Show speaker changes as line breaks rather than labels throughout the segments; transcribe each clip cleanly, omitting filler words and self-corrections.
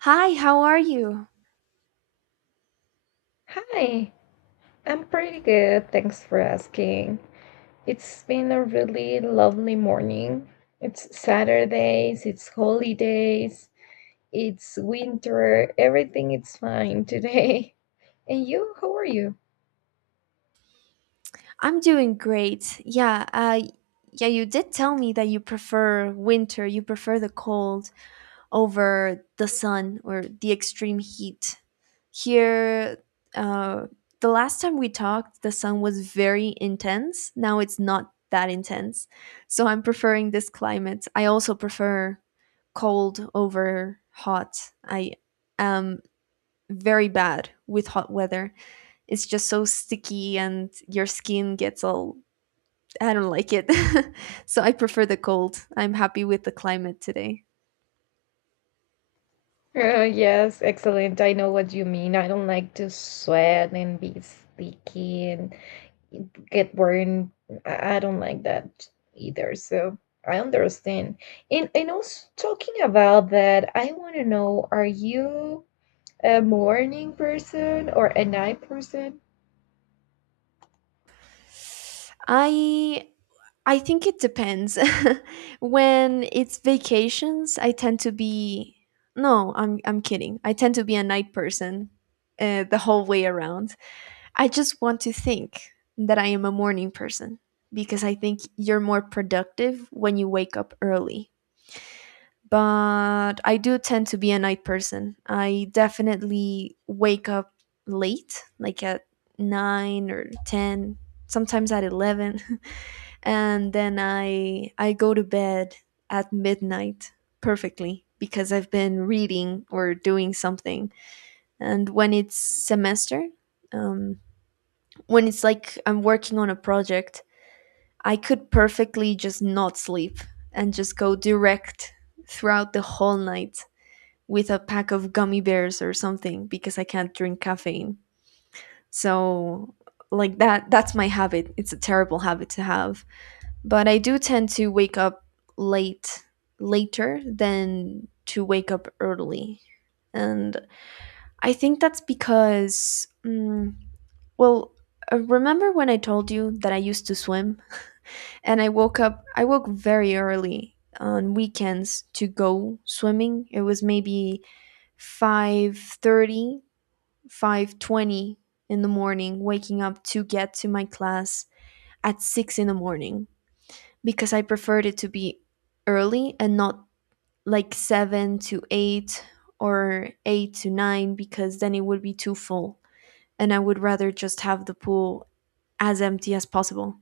Hi, how are you?
Hi, I'm pretty good. Thanks for asking. It's been a really lovely morning. It's Saturdays, it's holidays, it's winter, everything is fine today. And you, how are you?
I'm doing great. Yeah, yeah, you did tell me that you prefer winter, you prefer the cold over the sun or the extreme heat. Here, uh, the last time we talked, the sun was very intense. Now it's not that intense. So I'm preferring this climate. I also prefer cold over hot. I am very bad with hot weather. It's just so sticky and your skin gets all, I don't like it. So I prefer the cold. I'm happy with the climate today.
Yes, excellent. I know what you mean. I don't like to sweat and be sticky and get burned. I don't like that either. So I understand. And also talking about that, I want to know, are you a morning person or a night person?
I I think it depends. when it's vacations, I tend to be no, I'm kidding. I tend to be a night person the whole way around. I just want to think that I am a morning person because I think you're more productive when you wake up early. But I do tend to be a night person. I definitely wake up late, like at 9 or 10, sometimes at 11. And then I go to bed at midnight perfectly because I've been reading or doing something. And when it's semester, um, when it's like I'm working on a project, I could perfectly just not sleep and just go direct throughout the whole night with a pack of gummy bears or something because I can't drink caffeine. So like that's my habit. It's a terrible habit to have, but I do tend to wake up late later than to wake up early. And I think that's because well, remember when I told you that I used to swim and I woke very early on weekends to go swimming. It was maybe 5:30, 5:20 in the morning, waking up to get to my class at 6 in the morning, because I preferred it to be early and not like 7 to 8 or 8 to 9 because then it would be too full and I would rather just have the pool as empty as possible.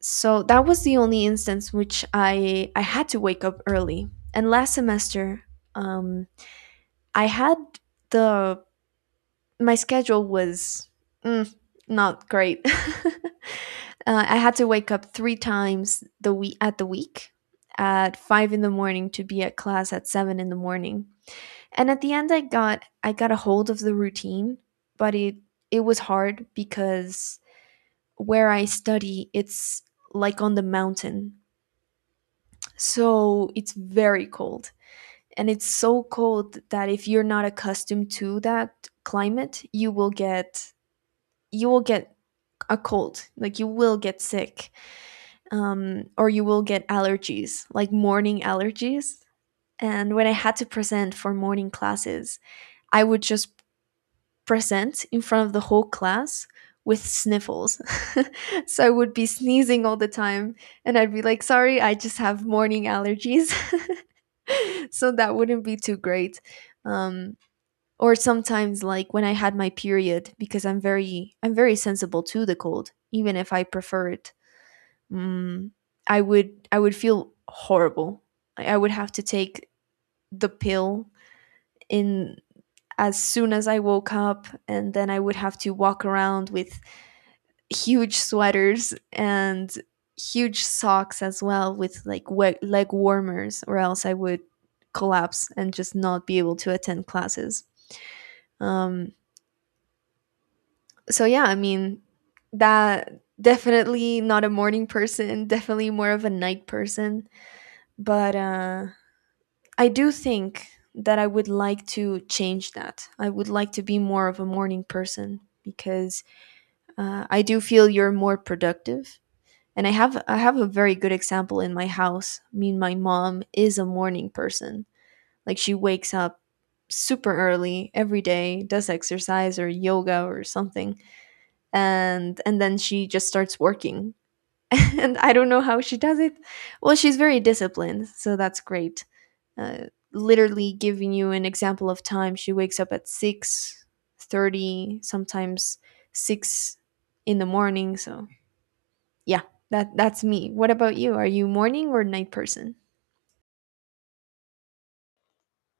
So that was the only instance which I had to wake up early. And last semester um I had the my schedule was mm, not great. I had to wake up three times the week at five in the morning to be at class at seven in the morning. And at the end, I got a hold of the routine, but it was hard because where I study, it's like on the mountain, so it's very cold. And it's so cold that if you're not accustomed to that climate, you will get a cold, like you will get sick, or you will get allergies, like morning allergies. And when I had to present for morning classes, I would just present in front of the whole class with sniffles. So I would be sneezing all the time and I'd be like, sorry, I just have morning allergies. So that wouldn't be too great. um, or sometimes like when I had my period, because I'm very sensible to the cold even if I prefer it. Mm, I would feel horrible. I would have to take the pill in as soon as I woke up, and then I would have to walk around with huge sweaters and huge socks as well, with like leg warmers, or else I would collapse and just not be able to attend classes. Um so yeah, I mean, that definitely not a morning person, definitely more of a night person, but I do think that I would like to change that. I would like to be more of a morning person because I do feel you're more productive. And I have a very good example in my house. I mean, my mom is a morning person. Like she wakes up super early every day, does exercise or yoga or something, and then she just starts working. And I don't know how she does it. Well, she's very disciplined, so that's great. uh, Literally giving you an example of time, she wakes up at 6:30, sometimes 6 in the morning. So yeah, that's me. What about you, are you morning or night person?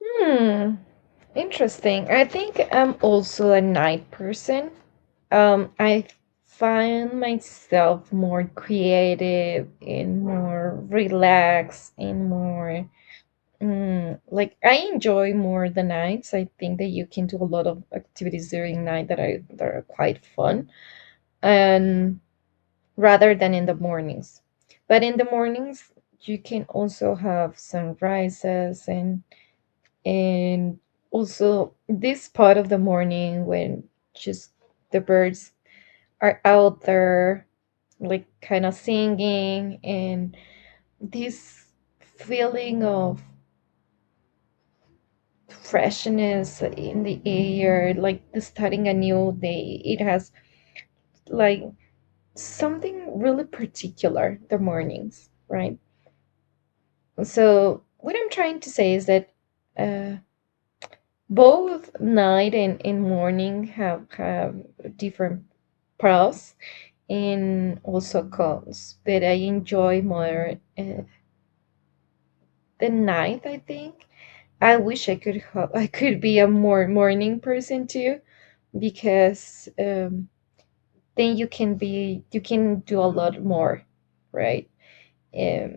Hmm, interesting. I think I'm also a night person. I find myself more creative and more relaxed and more like I enjoy more the nights. I think that you can do a lot of activities during night that are quite fun, and rather than in the mornings. But in the mornings, you can also have sunrises and also this part of the morning when just the birds are out there, like kind of singing and this feeling of freshness in the air, like starting a new day. It has like something really particular, the mornings, right? So, what I'm trying to say is that uh, both night and morning have different pros and also cons, but I enjoy more the night, I think. I wish I could I could be a more morning person too because then you can do a lot more, right. um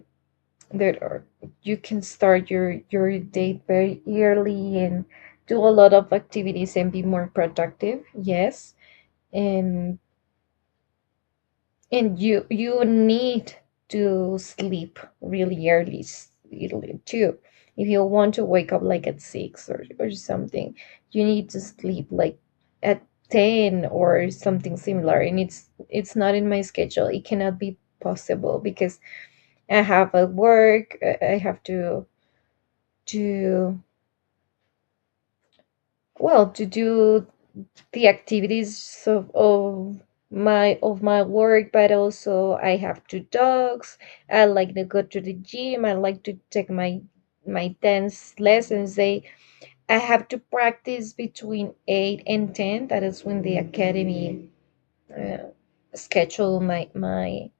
there are, you can start your day very early and do a lot of activities and be more productive, yes. And and you need to sleep really early, early too. If you want to wake up like at 6 or something, you need to sleep like at 10 or something similar. And it's not in my schedule. It cannot be possible because I have a work. I have to well to do the activities of my work, but also I have two dogs. I like to go to the gym. I like to take my my dance lessons. They I have to practice between 8 and 10. That is when the academy uh, schedule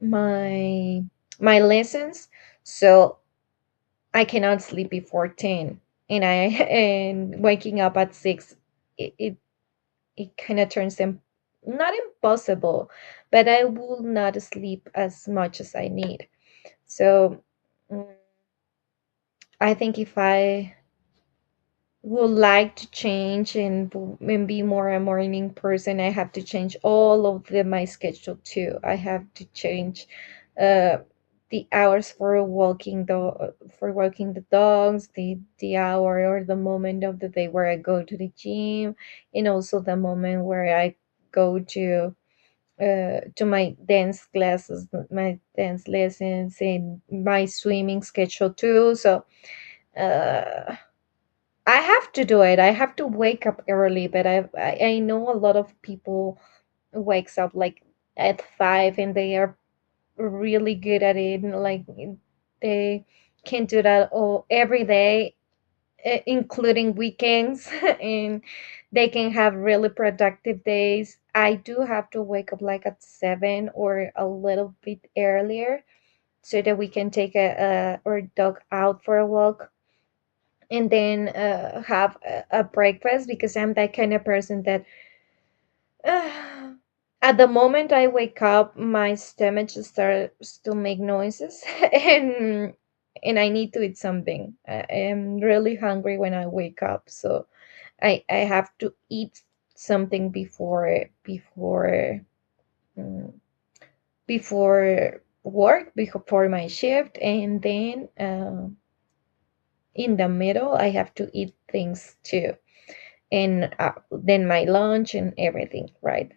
my my lessons. So I cannot sleep before 10, and I and waking up at 6, it it kind of turns them not impossible, but I will not sleep as much as I need. So mm, I think if I would like to change and, and be more a morning person, I have to change all of the, my schedule too. I have to change uh, the hours for walking the dogs, the hour or the moment of the day where I go to the gym, and also the moment where I go to my dance classes, my dance lessons, and my swimming schedule too. So uh, I have to do it. I have to wake up early, but I know a lot of people wakes up like at 5 and they are really good at it. Like they can do that all every day, including weekends, and they can have really productive days. I do have to wake up like at 7 or a little bit earlier so that we can take a our dog out for a walk and then have a breakfast because I'm that kind of person that uh, at the moment I wake up, my stomach just starts to make noises and and I need to eat something. I am really hungry when I wake up, so I have to eat something before before mm, before work before my shift, and then in the middle I have to eat things too, and then my lunch and everything, right?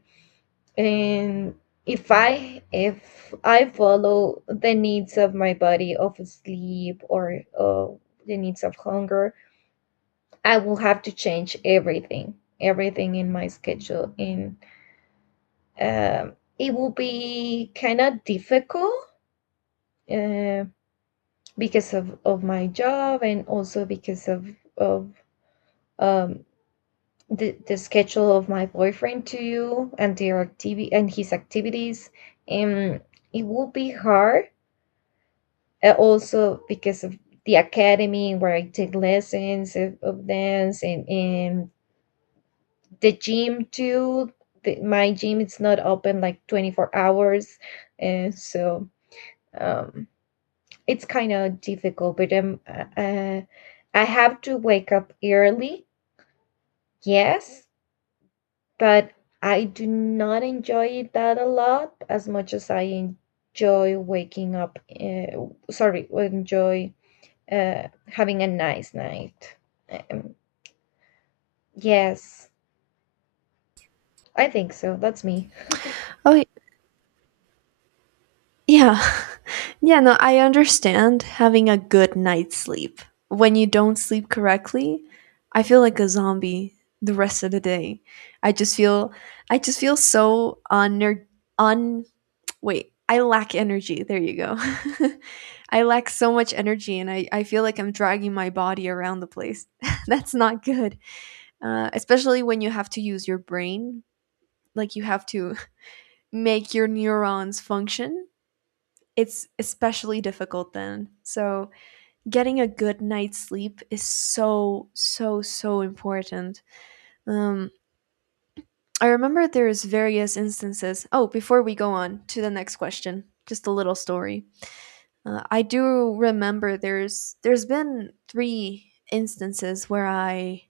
And if I follow the needs of my body of sleep or the needs of hunger, I will have to change everything, everything in my schedule, and it will be kind of difficult uh, because of my job and also because of um, the schedule of my boyfriend too and their activity and his activities. And it will be hard also because of the academy where I take lessons of dance and the gym too. The, my gym is not open like 24 hours. And so um, it's kind of difficult, but I have to wake up early, yes, but I do not enjoy it that a lot as much as I enjoy waking up. Sorry, enjoy having a nice night. Um, yes, I think so. That's me.
Oh yeah. Yeah, no, I understand, having a good night's sleep. When you don't sleep correctly, I feel like a zombie the rest of the day. i just feel I just feel so unener- un wait I lack energy, there you go. I lack so much energy and I feel like I'm dragging my body around the place. That's not good, especially when you have to use your brain, like you have to make your neurons function. It's especially difficult then. So getting a good night's sleep is so, so, so important. um, I remember there's various instances. Oh, before we go on to the next question, just a little story. I do remember there's been three instances where I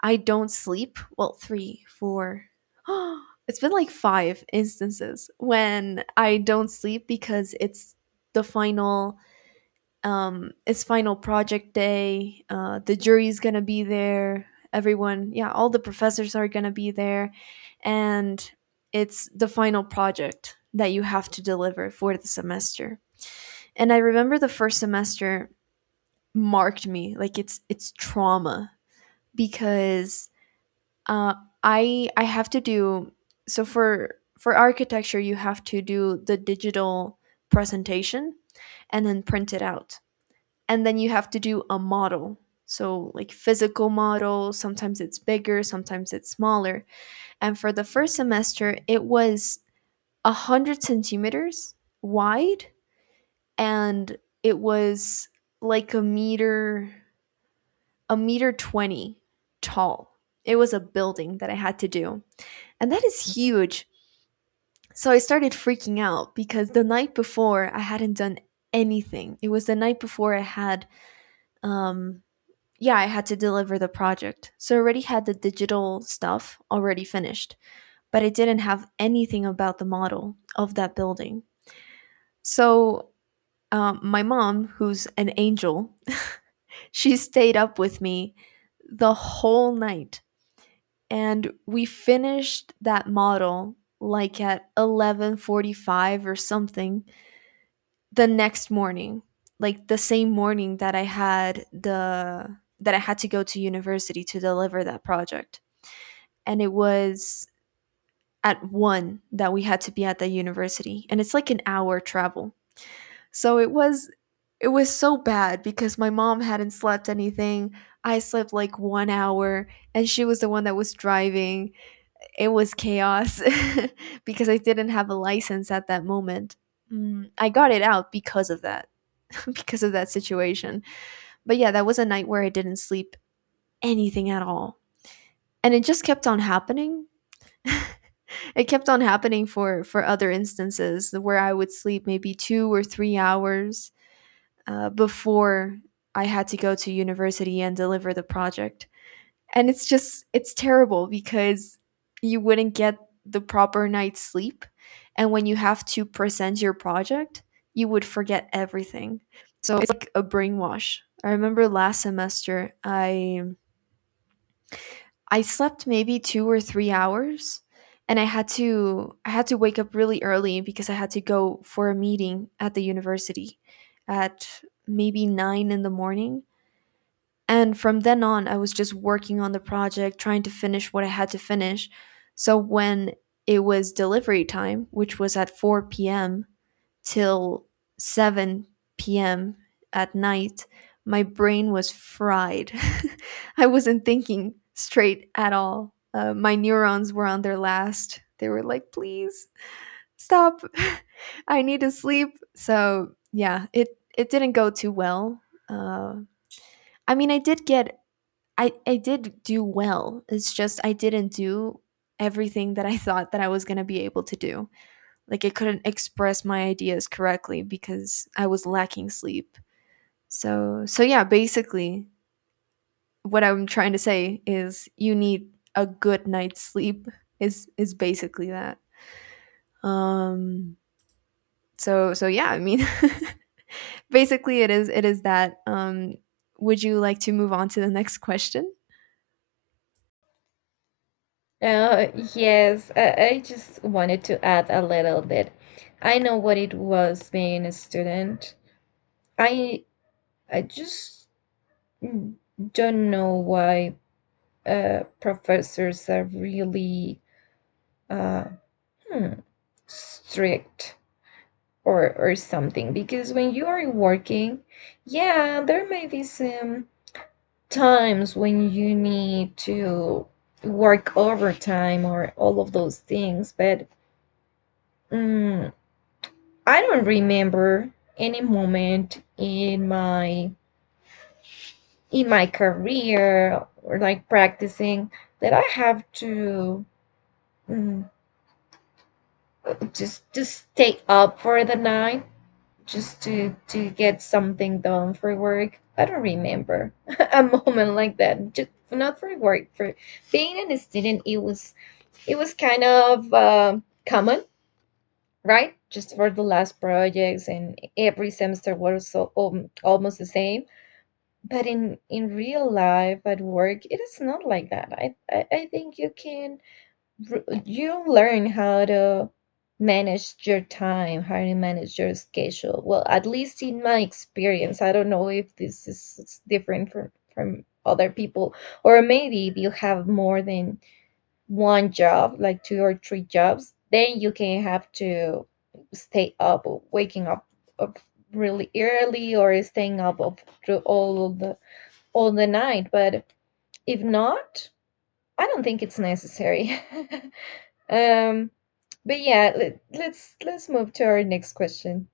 I don't sleep. Well, three, four. It's been like five instances when I don't sleep because it's the final, it's final project day. Uh, the jury's going to be there. Everyone, yeah, all the professors are going to be there, and it's the final project that you have to deliver for the semester. And I remember the first semester marked me, like it's trauma, because uh, I have to do, so for architecture, you have to do the digital presentation and then print it out, and then you have to do a model, so like physical model, sometimes it's bigger, sometimes it's smaller. And for the first semester, it was 100 centimeters wide, and it was like a meter, a meter 20 tall. It was a building that I had to do, and that is huge. So I started freaking out because the night before I hadn't done anything. It was the night before I had, um yeah, I had to deliver the project, so I already had the digital stuff already finished, but I didn't have anything about the model of that building. So my mom, who's an angel, she stayed up with me the whole night, and we finished that model like at 11:45 or something the next morning, like the same morning that I had the that I had to go to university to deliver that project. And it was at 1 that we had to be at the university, and it's like an hour travel. So it was it was so bad because my mom hadn't slept anything. I slept like 1 hour, and she was the one that was driving. It was chaos because I didn't have a license at that moment. Mm, I got it out because of that. Because of that situation. But yeah, that was a night where I didn't sleep anything at all. And it just kept on happening. It kept on happening for other instances where I would sleep maybe 2 or 3 hours before I had to go to university and deliver the project. And it's just, it's terrible because you wouldn't get the proper night's sleep. And when you have to present your project, you would forget everything. So it's like a brainwash. I remember last semester, I slept maybe 2 or 3 hours, and I had to wake up really early because I had to go for a meeting at the university at maybe 9 in the morning. And from then on, I was just working on the project, trying to finish what I had to finish. So when it was delivery time, which was at 4 p.m. till 7 p.m. at night, my brain was fried. I wasn't thinking straight at all. My neurons were on their last. They were like, please stop. I need to sleep. So yeah, it didn't go too well. Uh, I mean, I did do well. It's just I didn't do everything that I thought that I was going to be able to do, like I couldn't express my ideas correctly because I was lacking sleep. So so yeah, basically what I'm trying to say is you need a good night's sleep, is basically that. Um so so yeah, I mean, basically it is that. Would you like to move on to the next question?
Uh, yes, I just wanted to add a little bit. I know what it was being a student. I I just Mm, don't know why professors are really uh, hmm, strict or something. Because when you are working, yeah, there may be some times when you need to work overtime or all of those things. But mm, I don't remember any moment in my career or like practicing that I have to. mm, just to stay up for the night just to get something done for work. I don't remember a moment like that. Just not for work. For being a student, it was kind of common, right? Just for the last projects, and every semester was so, almost the same. But in real life at work, it is not like that. I think you can you learn how to manage your time, how to manage your schedule. Well, at least in my experience, I don't know if this is different from other people, or maybe if you have more than one job, like two or three jobs, then you can have to stay up, waking up, up really early, or staying up, up through all the night. But if not, I don't think it's necessary. um but yeah, let's move to our next question.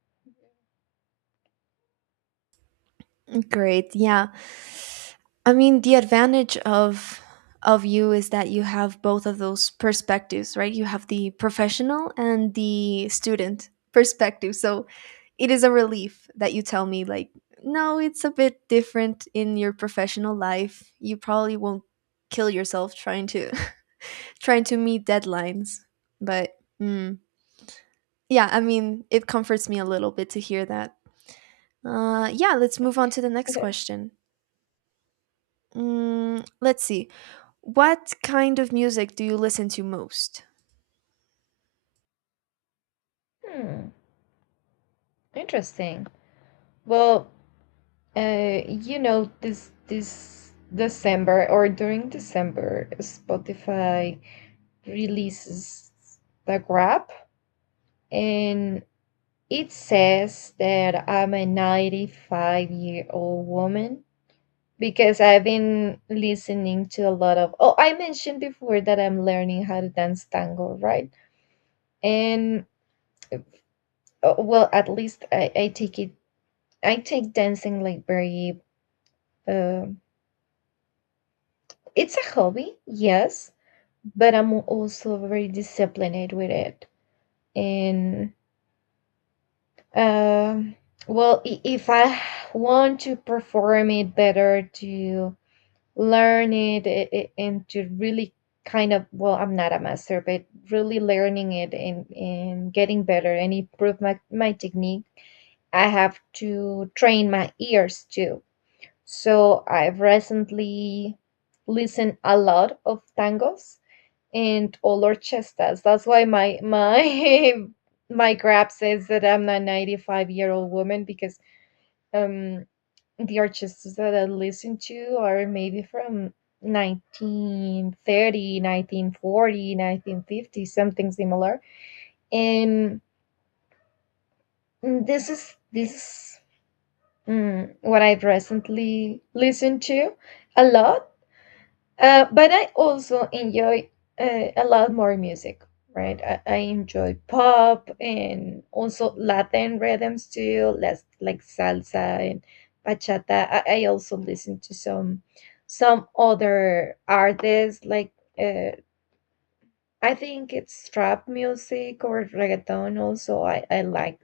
Great. Yeah. I mean, the advantage of you is that you have both of those perspectives, right? You have the professional and the student perspective. So, it is a relief that you tell me like, no, it's a bit different in your professional life. You probably won't kill yourself trying to trying to meet deadlines. But mm, yeah, I mean, it comforts me a little bit to hear that. Yeah, let's move on to the next question. Let's see. What kind of music do you listen to most?
Hmm, interesting. Well, you know, this December or during December, Spotify releases the grab, and it says that I'm a 95-year-old woman because I've been listening to a lot of. Oh, I mentioned before that I'm learning how to dance tango, right? And well, at least I take it. I take dancing like very. Um, it's a hobby, yes, but I'm also very disciplined with it. And um, well, if I want to perform it better, to learn it, and to really kind of well, I'm not a master, but really learning it and getting better and improve my my technique, I have to train my ears too. So I've recently listened a lot of tangos and all orchestas. That's why my my grab says that I'm a 95-year-old woman because um the orchestras that I listen to are maybe from 1930, 1940, 1950, something similar. And this is what I've recently listened to a lot. But I also enjoy a lot more music, right? I enjoy pop and also Latin rhythms too, less like salsa and bachata. I also listen to some other artists like uh, I think it's trap music or reggaeton. Also, I like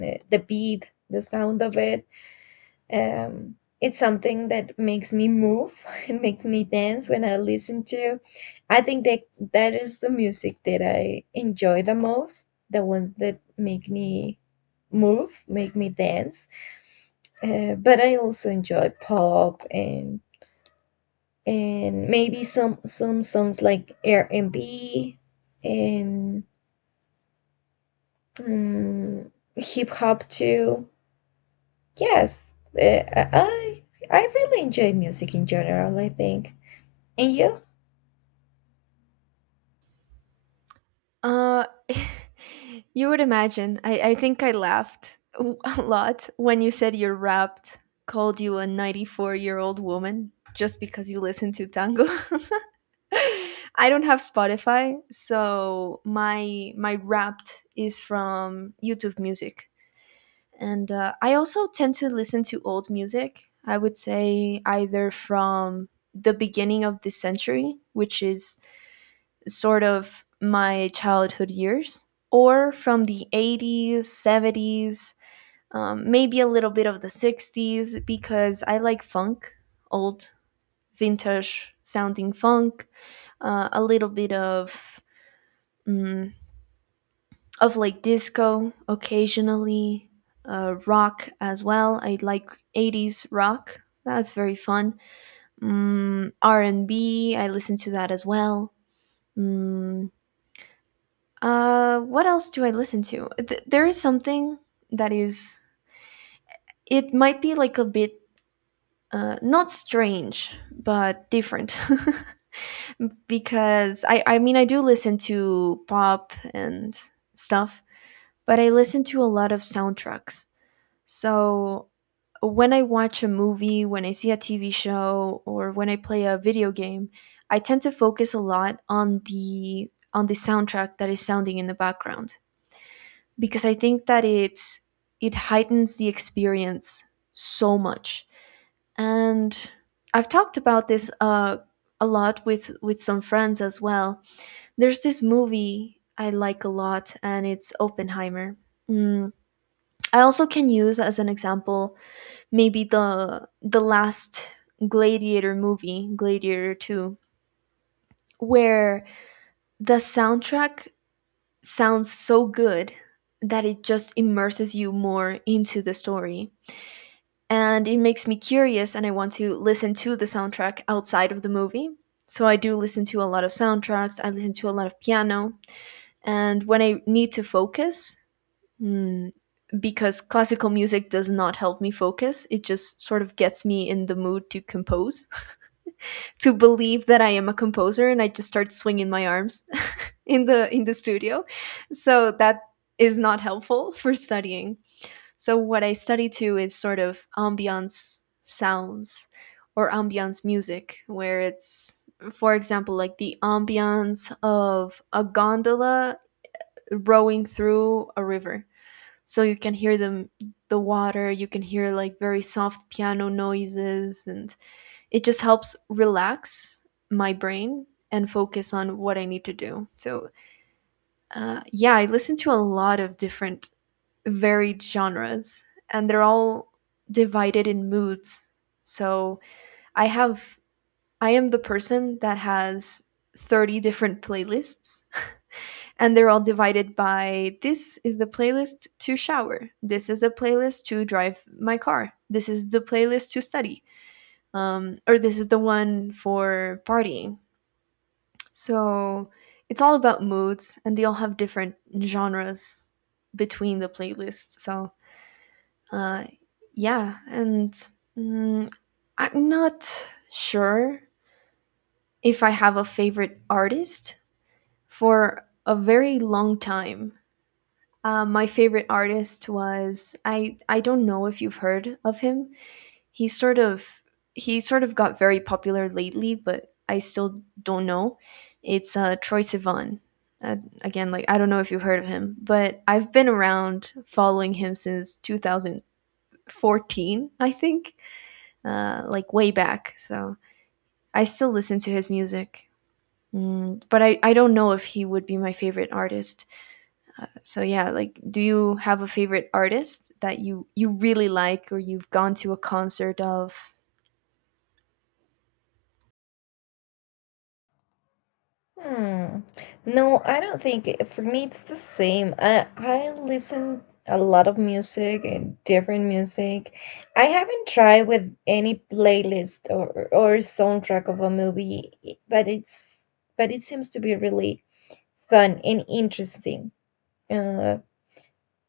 the beat, the sound of it. It's something that makes me move. It makes me dance when I listen to. I think that that is the music that I enjoy the most, the ones that make me move, make me dance. But I also enjoy pop and maybe some songs like R&B and B and hip hop too. Yes, uh, I I really enjoy music in general, I think. And you?
Uh, you would imagine. I think I laughed a lot when you said your rap called you a 94-year-old woman just because you listen to tango. I don't have Spotify, so my rap is from YouTube Music. And I also tend to listen to old music. I would say either from the beginning of this century, which is sort of my childhood years, or from the 80s, 70s, maybe a little bit of the 60s, because I like funk, old vintage sounding funk, a little bit of mm, of like disco occasionally. Rock as well. I like 80s rock that was very fun. R and B, I listen to that as well. mm, what else do I listen to? There is something that is, it might be like a bit not strange but different. Because I mean, I do listen to pop and stuff, but I listen to a lot of soundtracks. So when I watch a movie, when I see a TV show, or when I play a video game, I tend to focus a lot on the soundtrack that is sounding in the background, because I think that it heightens the experience so much. And I've talked about this a lot with some friends as well. There's this movie I like a lot, and it's Oppenheimer. Mm, I also can use as an example maybe the last gladiator movie, Gladiator 2, where the soundtrack sounds so good that it just immerses you more into the story, and it makes me curious and I want to listen to the soundtrack outside of the movie. So I do listen to a lot of soundtracks. I listen to a lot of piano. And when I need to focus, mm, because classical music does not help me focus, it just sort of gets me in the mood to compose to believe that I am a composer and I just start swinging my arms in the studio. So that is not helpful for studying. So what I study to is sort of ambiance sounds or ambiance music, where it's for example like the ambiance of a gondola rowing through a river. So you can hear the water, you can hear like very soft piano noises, and it just helps relax my brain and focus on what I need to do. So, yeah, I listen to a lot of different, varied genres, and they're all divided in moods. So, I have, I am the person that has 30 different playlists, and they're all divided by: this is the playlist to shower, this is the playlist to drive my car, this is the playlist to study. Or this is the one for partying. So it's all about moods, and they all have different genres between the playlists. So uh, yeah, and mm, I'm not sure if I have a favorite artist for a very long time. My favorite artist was, I don't know if you've heard of him, he sort of he sort of got very popular lately, but I still don't know. It's Troy Sivan. Again, like, I don't know if you've heard of him, but I've been around following him since 2014, I think, like way back. So I still listen to his music, but I don't know if he would be my favorite artist. So yeah, like, do you have a favorite artist that you really like or you've gone to a concert of?
Hmm. No, I don't think for me it's the same. I listen a lot of music and different music. I haven't tried with any playlist or soundtrack of a movie, but it's but it seems to be really fun and interesting. Uh,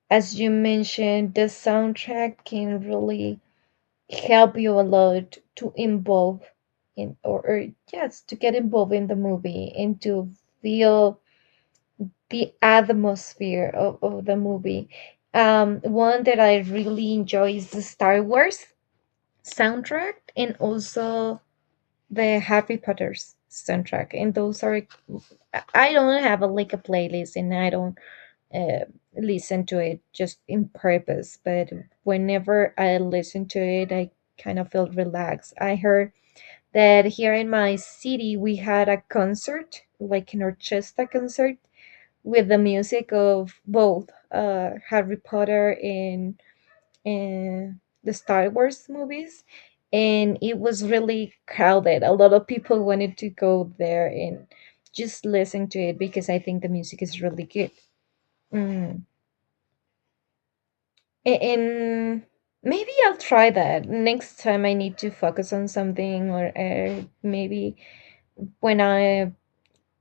as you mentioned, the soundtrack can really help you a lot to involve in or yes to get involved in the movie and to feel the atmosphere of the movie. One that I really enjoy is the Star Wars soundtrack, and also the Harry Potter's soundtrack, and those are I don't have a like a playlist and I don't uh, listen to it just in purpose. But whenever I listen to it, I kind of feel relaxed. I heard that here in my city, we had a concert, like an orchestra concert, with the music of both Harry Potter and the Star Wars movies. And it was really crowded. A lot of people wanted to go there and just listen to it because I think the music is really good. Mm, And maybe I'll try that next time I need to focus on something, or maybe when I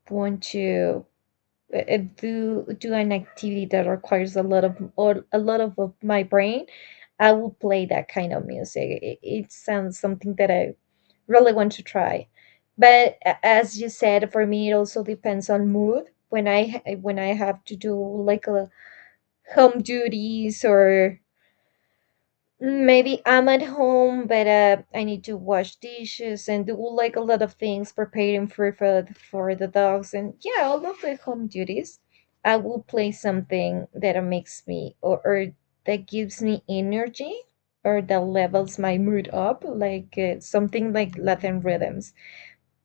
want to do do an activity that requires a lot of or a lot of my brain, I will play that kind of music. It sounds something that I really want to try. But as you said, for me, it also depends on mood. When I when I have to do like a home duties or maybe I'm at home, but I need to wash dishes and do like a lot of things, preparing for food for the dogs, and yeah, all of the home duties. I will play something that makes me or that gives me energy or that levels my mood up, like something like Latin rhythms.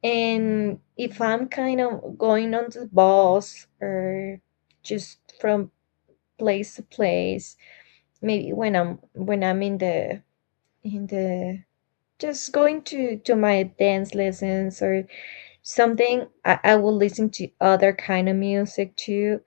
And if I'm kind of going on the bus or just from place to place, maybe when I'm in the and just going to my dance lessons or something, I will listen to other kind of music too.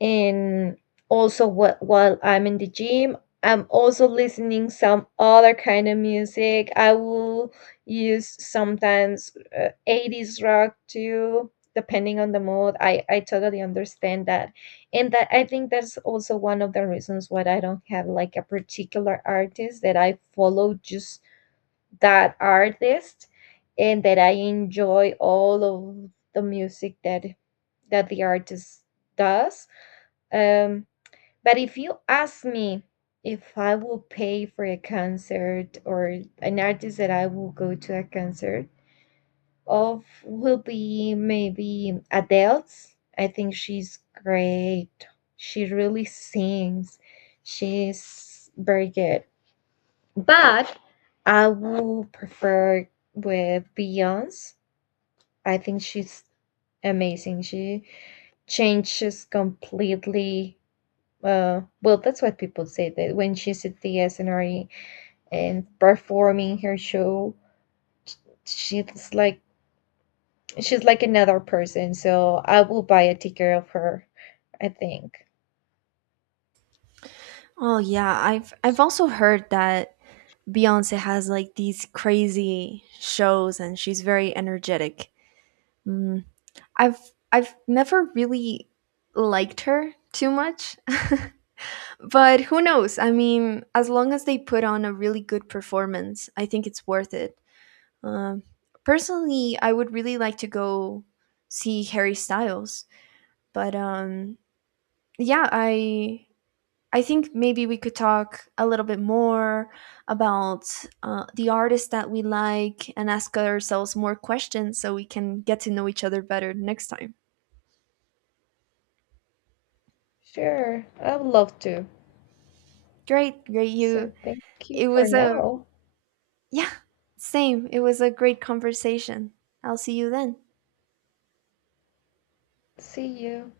And also what while I'm in the gym, I'm also listening some other kind of music. I will use sometimes 80's rock too, depending on the mood. I totally understand that, and that I think that's also one of the reasons why I don't have like a particular artist that I follow just that artist and that I enjoy all of the music that that the artist does. Um, but if you ask me if I will pay for a concert or an artist that I will go to a concert of will be maybe Adele's. I think she's great. She really sings. She's very good. But I would prefer with Beyonce. I think she's amazing. She changes completely. Well, that's what people say that when she's at the SNRE and performing her show, she's like she's like another person. So I will buy a ticket of her. I think.
Oh yeah, I've also heard that Beyonce has like these crazy shows and she's very energetic. Mm, I've I've never really liked her too much. But who knows? I mean, as long as they put on a really good performance, I think it's worth it. Um, Personally, I would really like to go see Harry Styles, but yeah, I think maybe we could talk a little bit more about the artists that we like and ask ourselves more questions so we can get to know each other better next time.
Sure, I would love to.
Great, great.
So thank you
It
for
was a,
now.
yeah, same. It was a great conversation. I'll see you then.
See you.